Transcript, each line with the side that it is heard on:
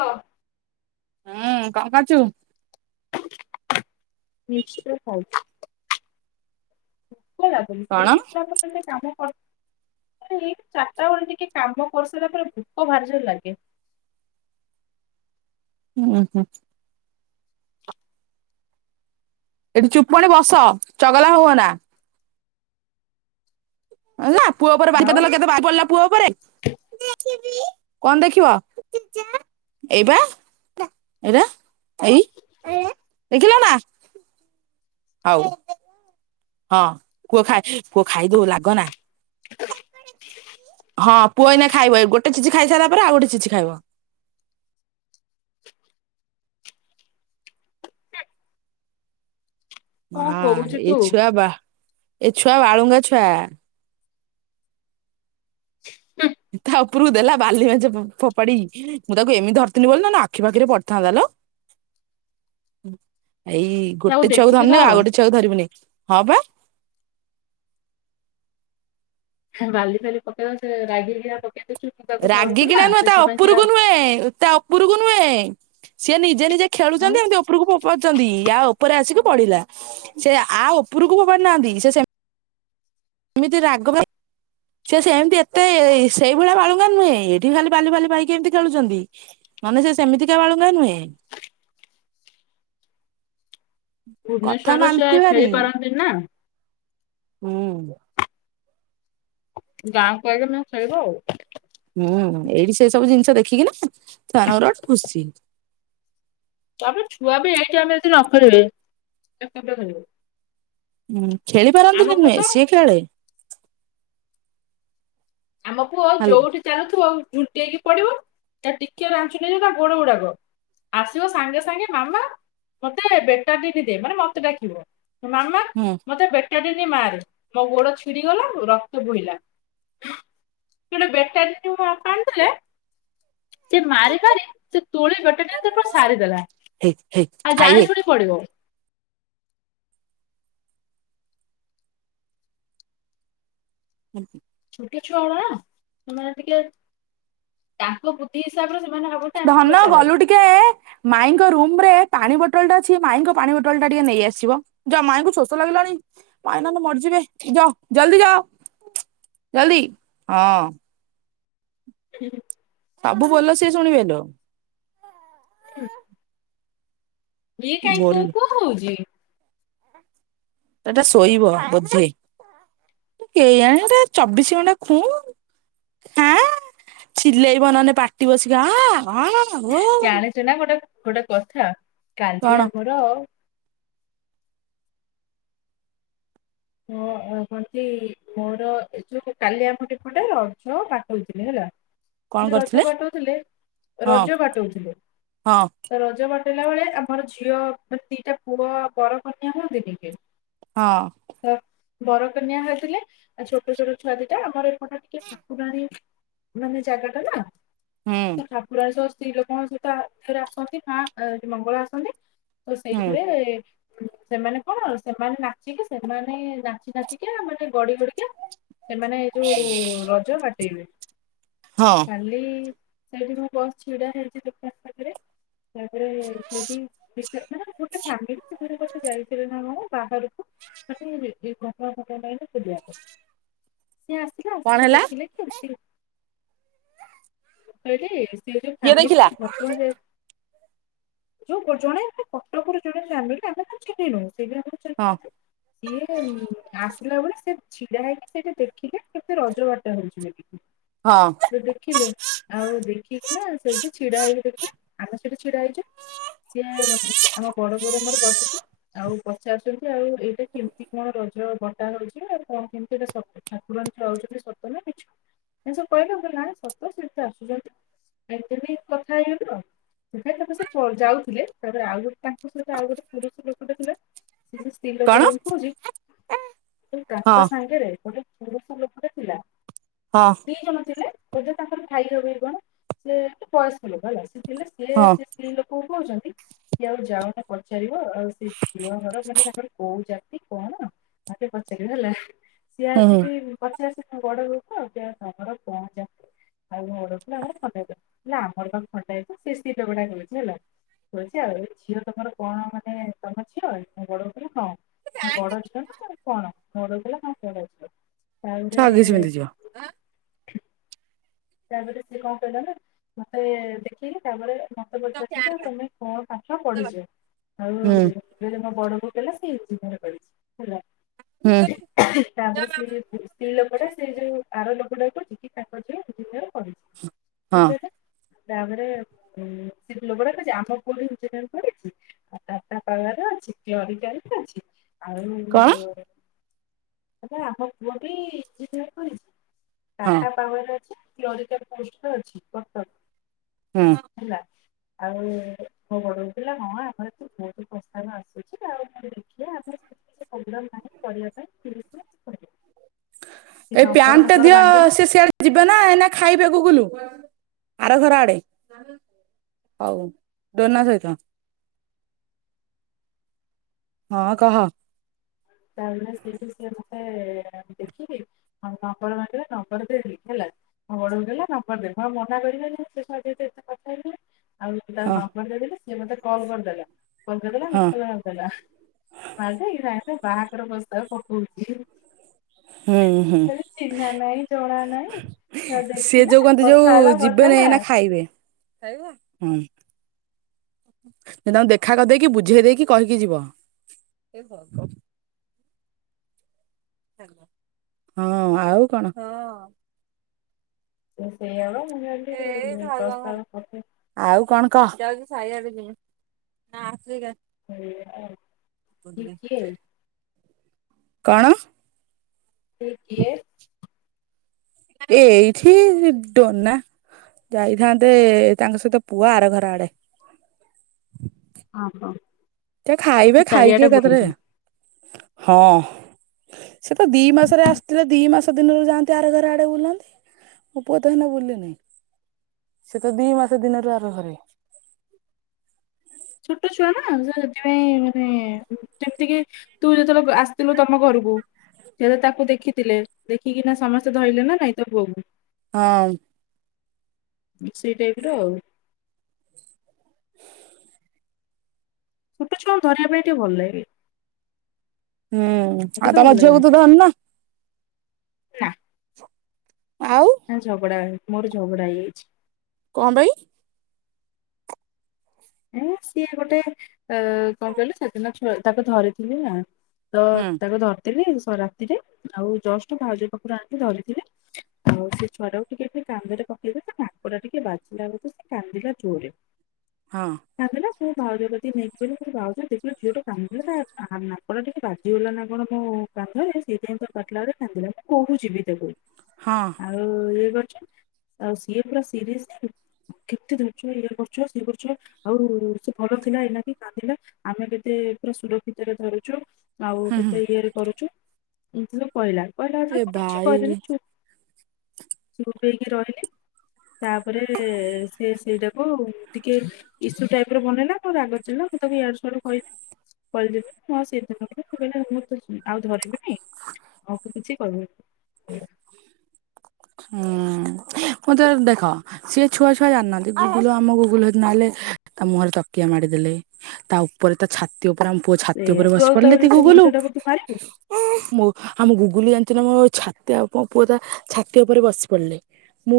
left: ହଁ।
right: ହୁଁ କଣ କରୁଛୁ।
left: ମିକ୍ଚର ଖାଉଛି। [inaudible] କୁଆଡେ ଯାଉଛନ୍ତି
right: କଣ
left: ସୋଇ ପଡିଲେ ହୁଅନ୍ତାନି ସେ କାମ କର ଚାରିଟା ବେଳେ ଟିକେ କାମ କରିସାରିଲା ପରେ ଭୋକ ବାହାରଜ ଲାଗେ। [inaudible]
right: ହୁଁ ହୁଁ। ଏଠି ଚୁପ୍ ପଣି ବସ ଚଗଲା ହୁଅନା। ଅନା। ପୁଅ ଉପରେ
left: ଆଉ
right: ବାରିପଦା ଲଗେଇଦେଲା ବାରି ପଡ଼ିଲା ପୁଅ ଉପରେ। କଣ ଦେଖିବ ଏଇପା ଏଇଟା। ଏଇ ଦେଖିଲ ନା। ହଉ ହଁ କୁଅ ଖାଇ ପୁଅ ଖାଇଦଉ ଲାଗନା ହଁ ପୁଅ ଏଇନା ଖାଇବ ଏ ଗୋଟେ ଚିଜିି ଖାଇସାରିଲା ପରେ ଆଉ ଗୋଟେ ଚିଜିି ଖାଇବ।
left: କଣ
right: ହଁ
left: କହୁଛୁ ତୁ
right: ଏଇଛୁଆ ବା ଏ ଛୁଆ ବାଳୁଙ୍ଗା ଛୁଆ। ତା ଉପରକୁ ଦେଲା ବାଲି ମାଜ ଫୋପାଡି। ମୁଁ ତାକୁ ଏମିତି ଧରିଥଥିଲି ବୋଲି ନା ନା ଆଖି ପାଖିରେ ପଡିଥାନ୍ତା ଲୋ। ଏଇ ଗୋଟେ
left: ତାକୁ
right: ଛୁଆକୁ
left: ଦେଖିକି
right: ଧରନି
left: ଧଅ
right: ଆଉ ଗୋଟେ ଛୁଆକୁ ଧରିବିନି। ହଁ ବା। [inaudible]
left: ବାଲି ଫାଲି ପକେଇ ରାଗିିକି ଆଉ
right: ରାଗି କିନା ନୁହଁ ତା ଉପରକୁ
left: ଆଉ
right: ନୁହେଁ ତା ଉପରକୁ ନୁହେଁ ସିଏ ନିଜେ ନିଜେ
left: ଆଉ
right: ଖେଳୁଛନ୍ତି ଏମିତି ଉପରକୁ ପାରୁଛନ୍ତି ଆଉ ଉପରେ ଆସିକି ପଡିଲା ସେ ଆଉ ଉପରକୁ ଫୋପାଡ଼ି ନାହାନ୍ତି। ସେ ସେ ସେମିତି ରାଗ ଭାଇ ସେ ସେମିତି ଏତେ ସେଇ ଭଳିଆ ବାଳୁଙ୍ଗା ନୁହେଁ। ଏଠି ଖାଲି ବାଲି ବାଲି ପାଇକି ଏମିତି ଖେଳୁଛନ୍ତି ମାନେ ସେ ସେମିତିକା ବାଳୁଙ୍ଗା ନୁହେଁ। କଥା
left: ଭୁବନେଶ୍ୱର ସେ
right: ମାନନ୍ତି ଭାରି
left: ଖେଳିପାରନ୍ତିନି ନା।
right: ହୁଁ।
left: ଗାଁ କୁ ଆଗ ନା ଖେଳିବ ଆଉ
right: ହୁଁ ଏଇଠି ସେ ସବୁ ଜିନିଷ ଦେଖିକି ନା ସେମାନଙ୍କର ଗୋଟେ ଖୁସି [inaudible]
left: ତା ବି ଛୁଆ ବି ଏଇଠି ଆମେ ଯଦି ନଖେଳିଲେ ସେ କେମିତି ଖେଳିବ
right: ହୁଁ ଖେଳି ପାରନ୍ତିନି ନୁହେଁ ସିଏ ଖେଳେ
left: ଆମ ପୁଅ
right: ହାଲ
left: ଯୋଉଠି ଚାଲୁଥିବ ଝୁଣ୍ଟେଇ କି ପଡିବ ତା ଟିକେ ରାଞ୍ଚୁନଯ ତା ଗୋଡ ଗୁଡାକ ଆସିବ ସାଙ୍ଗେ ସାଙ୍ଗେ ମାମା ମତେ ବେଟ ଟିକ ଦେ ମାନେ ମତେ ଡାକିବ। ମାମା
right: ହୁଁ
left: ମତେ ବେଟାଟିନ ମାର ମୋ ଗୋଡ ଛିଡିଗଲା ରକ୍ତ ବୋହିଲା। ଗଟେ ବେଟାଟିନ ମୋ ବାପା ଆଣିଥିଲେ [inaudible] ସେ ମାରି ପାରି ସେ ତୋଳି ବେଟରେ ସାରିଦେଲା
right: ହେଇ ହେଇ
left: ଆଉ
right: ଖାଇଦେ
left: ଜାଣି ଶୁଣି ପଡିବ
right: ହୁଁ।
left: ଟିକେ ଛୁଆ ନା ସେମାନେ ଟିକେ ତାଙ୍କ ବୁଦ୍ଧି ହିସାବରେ ସେ
right: ଧନ ଗଲୁ ଟିକେ ମାଇଙ୍କ ରୁମରେ ପାଣି ବଟ ପଟା ଅଛି ମାଇଙ୍କ ପାଣି ବୋଟଲ ଟା ଟିକେ ନେଇ ଆସିବ ଯ ମାଇଙ୍କୁ ଶୋଷ ଲାଗିଲାଣି ମାଇ ନହଲେ ମରିଯିବେ ଯ ଜଲଦି ଯାଅ ଜଲଦି ହଁ
left: ହୁଁ।
right: ସବୁ ବୋଲ ସିଏ ଶୁଣିବେ ଲୋ
left: ହୁଁ। ଏ କାଇଁ କ
right: ବୋଲ
left: କଣ ହଉଛି,
right: ସେଟା ଶୋଇବ ବୋଧେଇ କେଇଯାଣି ଏଟା ଚବିଶି ଘଣ୍ଟା ଖୁଁ ହାଁ ଚିଲେଇବ ନହେଲେ ପାଟି ବସିକ ହଁ ହ [inaudible]
left: ଗୋଟା କଥା କାନ୍ଧି ଆମର ଆ ହଁ କନ୍ତି ମୋର ଏ ଯୋଉ କାଲିଆମୁଡି ପଟେ ରଝ ପାଠଉଥିଲେ ହେଲା
right: କଣ
left: ରଜ
right: କରୁଥିଲେ
left: ବାଟଉଥିଲେ
right: ହଁ
left: ରଜ ବାଟଉଥିଲେ
right: ହଁ
left: ରଜ ବାଟ ହେଲା ବେଳେ ଆମର ଝିଅ ମ ଦିଟା ପୁଅ ବରକନ୍ୟା ହୁଅନ୍ତିନିକି
right: ହଁ।
left: ବରକନିଆ ହେଇଥିଲେ ଛୋଟ ଛୋଟ ଛୁଆଦିଇଟା ଆମର ଟ ଟ ଠାକୁରାରେ ମାନେ ଜାଗା ଟା ନା
right: ହୁଁ
left: ତ ଠାକୁର ସ [inaudible] ସ୍ତ୍ରୀ ଲୋକଙ୍କ ସହିତରେ ଆସନ୍ତି ମା ମଙ୍ଗଳ ଆସନ୍ତି। ତ
right: ହୁଁ
left: ସେଇଥିରେ। ସେମାନେ କଣ ସେମାନେ ନାଚିକି ସେ ମାନେ ନାଚି ନାଚିକା ମାନେ ଗଡି ଗଡିକା ସେମାନେ ଏଇ ଯୋଉ ରଜ କାଟେଇବେ
right: ହଁ
left: [inaudible] କାଲି ସେଠ ମ ବହୁ ଚିଡ଼ା ହେଛି ଦ ତାପରେ ସେଠି ଗୋଟେ ଫାମିଲି କଥାେ ଯାଇଥିଲେ ନା କଣ ବାହାରକୁ [inaudible] ସିଏ ଆସିଲା
right: କଣ
left: ଆସିକି
right: ହେଲା
left: ଦେଖିଲେ କେମିତି [inaudible] ସେ ଯୋଉ
right: କିଏ ଦେଖିଲା
left: ଫାମିଲି ଭ [inaudible] ଯୋଉ ଜଣେ କଟକରୁ ଜଣେ [inaudible] ଆମେ ତ ଚିହ୍ନିନୁ। ସେଇ
right: ହଁ
left: [inaudible] ସିଏ ଆସିଲା ବେଳେ ସେ ଛିଡା ହେଇକି ସେଇଟା ଦେଖିଲେ କେତେ ରଜ ବାଟ ହେଉଛି ବୋଳିକି।
right: ହଁ
left: ସେ ଦେଖିଲେ ଆଉ ଦେଖିକି ନା ସେଇଠି ଛିଡା ହେଇକି ଆମେ ସେଇଠି ଛିଡା ହେଇଛୁ ସିଏ ଆମ ବଡ ବୋଉ ର ମୋର ବସିଛୁ ଆଉ ପଚାରୁଛନ୍ତି ଆଉ ଏଇଟା କେମିତି କଣ ରଜ ବଟା ହଉଛି ଆଉ କଣ କେମିତି ଏଟ ସ ଠାକୁରାଣୀ ରହୁଛନ୍ତି ସତ ନା କିଛ ଏ ସବୁ କହିଲେ କିଲ ନା ସତ ସେ ତ ଆସୁଛନ୍ତି ଆତମି କଥା ହେଇଗିବୁ ଆ ସୋଇ ତାରେ ସେ ଯାଉଥିଲେ ତାପରେ ଆଉ ଆଉ ଗୋଟେ ପୁରୁଷ ଲୋ କୋଠେ ଥିଲେ ସେ ଯଉ ସ୍ତ୍ରୀ ଲୋକ
right: କଣ
left: ଟା ତ
right: ହଁ
left: କାକା ସାଙ୍ଗେରେ ଗୋଟେ ପୁରୁଷ ଲୋକ ଟେ ଥିଲା।
right: ହଁ
left: ଦି ଜଣ ଥିଲେ। ବୋଧେ ତାଙ୍କର ଭାଇ ହବେ କଣ ସେ ବୟସ୍କ ଲୋକ ହେଲା। ଥିଲେ ସେ
right: ହଁ
left: ସେ ସ୍ତ୍ରୀ ଲୋକ କୁ କହୁଛନ୍ତି କି ଆଉ ଯାଉନା ପଚାରିବ ଆଉ ସେ ଝିଅ ଘର ମାନେ ତା କୋଉ ଜାତି କଣ ମତେ ପଚାରିବ ହେଲା। ସିଏ
right: ହୁଁ ହୁଁ
left: ଆସିକି ପଚାରେ ଆସି ବଡ ଲୋକ ତମର କଣ ଯା ଆଉ ବଡ କ ଆମର ଖଣ୍ଡା ହେ ହେଲା ଆମର ପାଖ ଖଣ୍ଡା ହେଇଛି ସେ ସତ ଗୁଡା କହୁଛି ହେଲା କଛି ଆଉ ଏ ଝିଅ ତମର କଣ ମାନେ ତମ ଝିଅ ବଡ କ କଥିଲ ହଁ ମୋ ବଡ ଝିଅ କଣ ମୋ [inaudible] ର କ ଖ ତାଉରେ
right: ଛଗିଶ ପିନ୍ଧିଯିବ।
left: ତାପରେ ସିଏ କଣ କହିଲ ନା ମତେ ଦେଖେଇିଲି ତାପରେ ମତେ ପଚାରିଛନ୍ତି ତମେ କଣ ପାଠ ପଢିଛ
right: ହୁଁ
left: ଆଉ ମୋ ବଡ ଵୋଉ କହିଲା ସେଇ [inaudible] [inaudible]
right: ହୁଁ
left: ସେଟା ସେ ଯୋଉ ଆର ଲୋକଟାକୁ କଉଚି କି ତାଙ୍କ ଝିଅ। [unintelligible]
right: ହଁ।
left: ଏମିତି ହେଲା ତାପରେ ସେ ଲୋକ ଟା କଉଚି ଆମ ପୁଅ ବି ଇଞ୍ଜିନିୟର ପଢିଛି ଆଉ ତା ପରେ [unintelligible] ଅଛି କ୍ଳରିକାଲ କରୁଚି।
right: କଣ?
left: ଆଉ। କଇଲା ଆମ ପୁଅ ଟି ଇଞ୍ଜିନିୟର କରିଛି। ଟାଟା
right: ହୁଁ।
left: ପାୱର୍ ରେ ଅଛି। କ୍ଲରିକାଲ୍ ପୋଷ୍ଟରେ ଅଛି କଟକ। ହେଲା। ଆଉ ମୋ ବଡବୋଉ କଇଲା ହଁ ଆମର ତ ବହୁତ ପ୍ରସ୍ତାବ ଆସୁଛି ଆଉ ଦେଖବା ଆମର ତ ସେମତୀ କିଛି ପ୍ରୋଗ୍ରାମ ନାଇ କରିବା ପାଇଁ ତିରିଶ
right: ଏ ପ୍ୟାଣ୍ଟ ଟା ଦିଅ ସେ ସିଆଡେ ଯିବେ ନା ଏନା। ଖାଇବାକୁ ଗୁଲୁ ଆର ଘର ଆଡେ ହଉ ଡୋନା ସହିତ। ହଁ କହ।
left: ତାପରେ ସେଇଠି ସିଏ ମତେ ଦେଖିକି ଆଉ ନମ୍ବର ମାଗିଲେ ନମ୍ବର ଦେଲି ହେଲା ମୋ ବଡବୋଉ ଦେଲା ନମ୍ବର ଦେଲି ମୁଁ ଆଉ ମନା କରିପାରିଲିନି ସେ ଏତେ କଥା ହେଇ ଆଉ ତାଙ୍କୁ
right: ହଁ
left: ନମ୍ବର ଦେଇ ଦେଲି ସେ ସେ ମତେ କଲ୍ କରିଦେଲା। ଫୋନ କରିଦେଲା ମିସ୍
right: ହଁ।
left: କଲ୍ ମାରିଦେଲା ମାରି ଦେଇକୀନା ବାହାଘର ପ୍ରସ୍ତାବ ପକଉଛି।
right: ହୁଁ ହୁଁ
left: କହିଲି ଚିହ୍ନା ନାହିଁ ଜଣା ନାହିଁ ସେ
right: ସିଏ
left: ଦେଖିଲା
right: ଯୋଉ କହନ୍ତି ଯୋଉ
left: କଥା ହେଲା
right: ଯିବେନେଇ
left: ପଚାରିଲା
right: ଏଇନା ଖାଇବେ। ଖାଇବେ ହଁ। ତାଙ୍କୁ ଦେଖା କରିଦେଇକି ବୁଝେଇ ଦେଇକି କହିକି ଯିବ। ହଁ ଆଉ କଣ।
left: ସେ ସେଇଆ ବା।
right: ଏ ଭାଉଜଙ୍କ ଘରେ। ଆଉ କଣ କହ। ସାଇଆ ପିନ୍ଧିବି। ନା ଆଫ୍ରିକା।
left: ସେଇଆ ଆଉ ଇଏ କିଏ।
right: କଣ।
left: ଇଏ କିଏ।
right: ଇଏ ଏଇଠି ଡୋନା ଯାଇଥାନ୍ତେ ତାଙ୍କ ସହିତ ପୁଅ ଆର ଘର ଆଡେ।
left: ହଁ ହଁ।
right: ସେ ଖାଇବେ ଖାଇକି ଏକାଥେରେ। ହଁ ସେ ତ ଦି ମାସରେ ଆସିଥିଲେ ଦି ମାସ ଦିନରୁ ଯାଆନ୍ତି ଆର ଘରେ ଆଡେ ବୁଲନ୍ତି। ମୋ ପୁଅ ତ ଏଇନା ବୁଲିନିଁ ସେ ତ ଦି ମାସ ଦିନରୁ ଆର ଘରେ।
left: ଛୋଟ ଛୁଆ ନା ସେ ସେଥିପାଇଁ ମାନେ ଯେମିତି କିି ତୁ ଯେତେବେଳେ ଆସିଥିଲୁ ତମ ଘରକୁ ସେ ତାକୁ ଦେଖିଥିଲେ। ଦେଖିକିନା ସମସ୍ତେ ଧଇଲେ ନା ନାଇଁ ତୋ ପୁଅକୁ।
right: ହଁ।
left: ସେଇ ଟାଇପ୍ ର ଆଉ। ଛୋଟ ଛୁଆଙ୍କୁ ଧରିବା ପାଇଁ ଟିକେ ଭଲ ଲାଗେ।
right: ହୁଁ ଆଉ ତମ ଝିଅ କୁ ଧରନୁ।
left: ନାଁ।
right: ଆଉ
left: ହଁ ଝଗଡା ହେବେ। ମୋର ଝଗଡା ହେଇଯାଇଛି।
right: କଁ ପାଇଁ।
left: ଏଁ ସିଏ ଗୋଟେ ଆ କଣ କହିଲୁ ସେଦିନ ତାକୁ ଧରିଥିଲି ନା। ତ
right: ହୁଁ
left: ତାକୁ ଧର ରାତିରେ ଆଉ ଜଷ୍ଟ ଭାଉଜ ପାଖରୁ ଆଣିକି ଧରିଥିଲେ। ଆଉ ସେ ଛୁଆ ଟାକୁ ଟିକେ ଟିକେ କାନ୍ଦରେ ପକେଇଲେ ସେ ନାକ ଟା ଟିକେ ବାଜିଲା ବେଳକୁ ସେ କାନ୍ଦିଲା ଜୋରେ।
right: ହଁ
left: ତା ପରେ। କୋ ଭାଉଜ କତିତି ନେଇକି ଗଲି। ମୁଁ କହିଲି ଭାଉଜ ଦେଖିଲ ଝିଅ ଟା କାନ୍ଦିଲ ତା ନାକ ଟା ଟିକେ ବାଜିଗଲା ନା କଣ ମୋ କାନ୍ଧରେ ସେଇଥିପାଇଁ ତ କଟିଲା ବଡେ କାନ୍ଦିଲା ମୁଁ କହୁଛିି ବି ତାକୁ।
right: ହଁ
left: ଆଉ ଇଏ ଗୋ ଆଉ ସିଏ ପୁରା ସିରିଏସ କେତେ ଧରିଛ। ଇଏ କରୁଛ ସିଏ କରୁ ଆଉ ସେ ଭଲ ଥିଲା ଏଇନାକେ କାନ୍ଦିଲା। ଆମେ କେତେ ପୁରା ସୁରକ୍ଷିତରେ ଧରୁଛୁ। ଆଉ କେତେ ଇଏରେ କରୁଛୁ। ଝିଅ କହିଲା। କହିଲା ଯେତେବେଳେ
right: ଏ
left: ମୁଁ କିଛି
right: ଭାଇ
left: କହିଲିନି ଚୁପ୍ ଚୁପୁ ହେଇକି ରହିଲି। ତାପରେ ସେ ସେଇଟାକୁ ଟି ଇସୁ ଟାଇପ୍ର ବନେଇଲା ମୋ ରାଗଥିଲା ମୁଁ ତାକୁ ୟଡ଼ୁ ସୁଆଡ଼ୁ କହିଲି। କହିଦେଲି ହଉ ସେଇଦିନ କହିଲେ ମୁଁ ତ ଆଉ ଧରିବିନି ଆଉ କିଛି କହିବିନି।
right: ହୁଁ ମତେ ଦେଖ ସିଏ ଛୁଆ ଛୁଆ ଜାଣିନାହାନ୍ତି ଗୁଗୁଲ ଆମ ଗୁଗୁଲ ନହେଲେ ତା ମୁହଁରେ ତକିଆ ମାରିଦେଲେ ତା ଉପରେ ତା ଛାତି ରେ ଆମ ପୁଅ ଛାତି
left: ସେଇଆ
right: ଉପରେ
left: ତୁ
right: ବସି
left: ଆଉ ତା
right: ପାରିଲେ
left: ବୋଲି ସେ
right: ଗୁଗୁଲ
left: ଭଣଜାଟାକୁ ତୁ ମାରିବୁ
right: ଆମ ଗୁ ଖୁଡି ଜାଣିଚୁ ନା ମୋ ଆଉ ପୁଅ ତା ଛାତି ଉପରେ ବସି ପଡିଲେ। ମୁଁ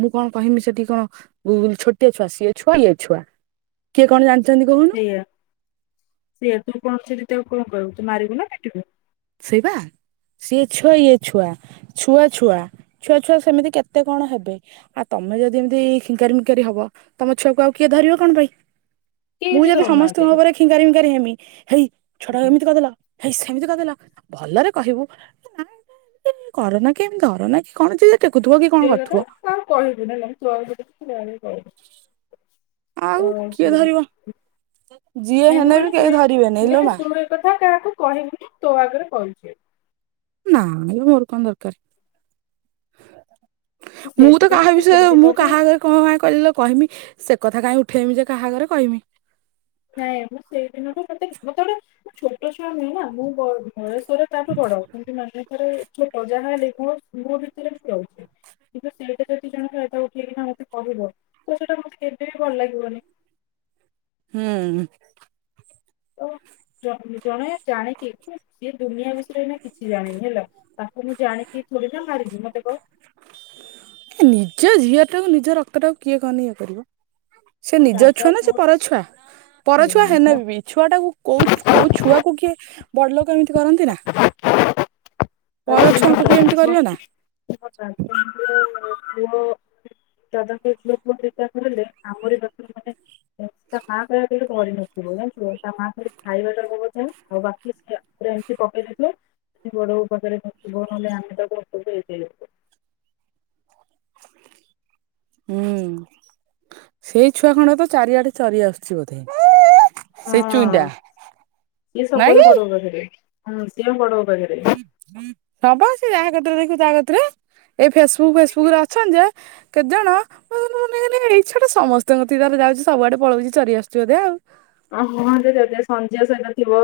right: ମୁଁ କଣ କହମି ସେଠି କଣ ଛୋଟିଆ ଛୁଆ ସିଏ ଛୁଆ ଇଏ ଛୁଆ କିଏ କଣ ଜାଣି
left: ସେଇଆ ସେ ଏଥିରୁ କଣ ସେ କଣ କହିବୁ ତ ମାରିବୁ ନା କାଟିବୁ।
right: ସେଇବା ସିଏ ଛୁଆ ଇଏ ଛୁଆ। ଛୁଆ ଛୁଆ ଛୁଆ ଛୁଆ ସେମିତି କେତେ କଣ ହେବେ। ଆଉ ତମେ ଯଦି ଏମିତି ଖିଙ୍କାରୀମଙ୍କାରୀ ହବ ତମ ଛୁଆକୁ ଆଉ କିଏ ଧରିବ କଣ ପାଇଁ।
left: କେହି
right: ମୁଁ
left: ବି
right: ଯଦି
left: ଧରୁନାହାନ୍ତି
right: ସମସ୍ତଙ୍କ ଉପରେ ଖିଙ୍ଗାରି ଫିଙ୍ଗାରୀ ହେମି ହେଇ ଛଟା କେମିତି କରିଦେଲ। ହେଇ ସେମିତି କରିଦେଲ। ଭଲରେ କହିବୁ ନା କରୋନା କେମିତି କରନା କି କଣ ଟେକୁଥିବ କି କଣ
left: ସେ କଥା
right: କରୁଥିବ
left: ହ କହିବୁ ହେଲେ ମୁ ତୁ ଆଗ ସେ ଆ କହିବୁ ହେଲା।
right: ଆଉ
left: ତ
right: କିଏ
left: ସେଇ
right: ଧରିବ ଯିଏ
left: ମୁଁ
right: ହେଲେ ବି
left: କହିଲି ତୁ
right: କେହି ଧରିବେନି
left: ମୁଁ
right: ଇଲୋ
left: କହିଲି
right: ମା
left: ତୁ ଏ କଥା କାହାକୁ କହିବୁନୁ। ତୋ ଆଗରେ କହିଛି।
right: ନାଁ ମୋର କନ୍ ଦରକାରେ। [inaudible] ମୁଁ ତ
left: ସେଇଥିପାଇଁ
right: କାହା
left: ମତେ ସେଇ
right: ବିଷୟରେ ମୁଁ
left: ଦିନଠୁ
right: କାହାଗରେ କଣ କ କହିଲ କହମି ସେ କଥା କାଇ ଫେମି ଯେ କାହାଘରେ କହମି
left: ନାଇଁ ମୁଁ ସେଇଦିନଠୁ ମତେ ମତେ ଗୋଟେ ଛୋଟ ଛୁଆ ନୁହେଁ ନା ମୁଁ ବ ବୟସରେ ତା ଠୁ ବଡ କିନ୍ତୁ ମାନେ ରେ ଛୋଟ ଯାହା ହେଲେ କୁହ ମୋଅ ଭିତରେ ମୁଁ ରହୁଚି, କିନ୍ତୁ ସେଇଟା ଯଦି ଜଣେ ରଦ ଉଠେଇକିନା ମୋତେ କହିବ ତ ସେଇଟା ମତେ କେବେ ବି ଭଲ ଲାଗିବନି।
right: ହୁଁ।
left: ତ ଜଣେ ଜାଣିକି ସିଏ ଦୁନିଆ ବିଷୟରେ ଏଇନା କିଛି ଜାଣିନି ହେଲା ତାକୁ ମୁଁ ଜାଣିକି ଥରେ ନା ମାରିବି ମତେ କହ
right: ଏ ନିଜ ଝିଅଟାକୁ ନିଜ ରକ୍ତ ଟାକୁ କିଏ କହନ ଇଏ କରିବ। ସେ
left: ମୋ
right: ନିଜ
left: ଦାଦା
right: ଛୁଆ ନା ସେ
left: ମୋ
right: ପରଛୁଆ,
left: ସେ
right: ପରଛୁଆ ହେନ
left: ମୋ
right: ବି ବି ଛୁଆଟାକୁ କୋଉ କୋଉ ଛୁଆକୁ କିଏ ବଡ ଲୋକ ଏମିତି କରନ୍ତି ନା।
left: ତାପରେ
right: ପରଛୁଆକୁ ବି ଏମିତି
left: ମୋ
right: କରିବ ନା।
left: ଦାଦା ମୋ ପୁଅ ଦାଦାଙ୍କ ଝୁଅ ପୁଅ ଦତା କରିଲେ ଆମରି [inaudible] ତା ମାଆ [inaudible] କରିନଥିବ ଜାଣିଚୁ, ତା ମା ଖାଲି ଖାଇବାଟାବଁ ଆଉ ବାକି ସଏ ଏମତି ପକେଇ ଦେଇଥିବ ବଡବୋଉ ପାଖରେଥିବ ନହେଲେ ଆମେ ତାକୁ [inaudible]
right: ହୁଁ ସେଇ ଛୁଆ ଖଣ୍ଡ ତ ଚାରିଆଡେ ଚରି ଆସୁଚି ବୋଧେ। ସେଇ
left: ହଁ
right: ଚୁଇଁଟା
left: ସିଏ
right: [inaudible]
left: ସବୁବେଳେ
right: ନାଇଁ କି।
left: ବଡ ବୋଉ ପାଖରେ। ହଁ ସିଏ ବଡଉ
right: [inaudible] ସବ ଆସି ଯ ଯେତେବଳେ ଦେଖିବୁ ତ କତିରେ ଏଇ ଫେସବୁକ୍ ଫେସବୁକ୍ ରେ ଅଛନ୍ ଯେ କେତେଜଣ [unintelligible] ଏଇ ଛୁଆଟା ସମସ୍ତଙ୍କ କତିକି ଯାଉଚି ସବୁଆଡେ ପଳାଉଚି ଚରି ଆସୁଛି ବୋଧେ।
left: ହିଁ [inaudible]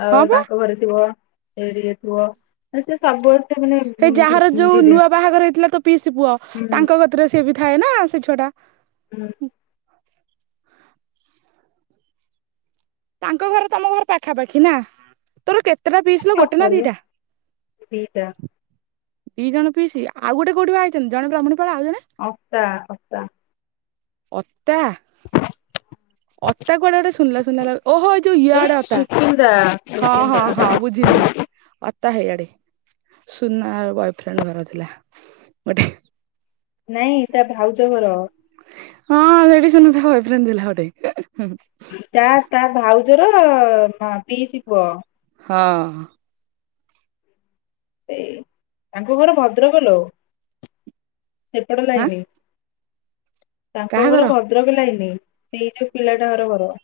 left: ଆଉ
right: ହଁ ବା
left: ତାଙ୍କ ଘରେ ଥିବ ସେଇଠି। ପୁଅ ସେ ସବୁ ମାନେ
right: ହେଇ ଯାହାର
left: ହୁଁ
right: ଯୋଉ ନୂଆ ବାହାଘର ହେଇ ଥିଲା ତୋ ପିଇସୀ ପୁଅ। ତାଙ୍କ କତିରେ ସିଏ ବି ଥାଏ ନା ସେଇ ଛୁଆଟା।
left: [inaudible]
right: ତାଙ୍କ ଘର ତମ ଘର ପାଖାପାଖି ନା ତୋର କେ। କେତେଟା ପିଇସୀ ଲୋ ଗୋଟେ ନା ଦିଇଟା?
left: ଦିଟା
right: [inaudible] ଦିଇଜଣ ପିଇସୀ ଆଉ ଗୋଟେ କଉଠି ବାହା ହେଇଚନ୍ତି ଜଣେ ବ୍ରାହ୍ମୁଣୀ
left: ଅତା ଅତା।
right: ଅତା। ଅତା କୁଆଡେ ଗୋଟେ ଶୁଣିଲା ଶୁଣିଲା ଲା ଓହଃ ଯୋଉ
left: ଏ
right: ଇଆଡେ ଅତା।
left: ସୁକିନ୍ଦା
right: ହଁ ହଁ
left: ସୁକିନ୍ଦା
right: ହଁ ବୁଝିନି ଅ ଅତା ହେଆଡେ ସୁନା ବୟଫ୍ରେଣ୍ଡ ଘର ଥିଲା ଗୋଟେ
left: ନାଇଁ ତା ଭାଉଜ ଘର।
right: ହଁ ସେଠି ସୁନାଟା ବୟଫ୍ରେଣ୍ଡ ଥିଲା ଗୋଟେ।
left: ତା ତା ଭାଉଜର ମା ପିଇସୀ ପୁଅ।
right: ହଁ।
left: ସେଇ ତାଙ୍କ ଘର ଭଦ୍ରକ ଲୋ। [inaudible] ସେ ପଟ
right: ହାଁ
left: ଲାଇନି। ତାଙ୍କ ଘର ଭଦ୍ରକ ଲାଇନି। ସେଇ ଯୋଉ ପିଲାଟା ଘର ଘର।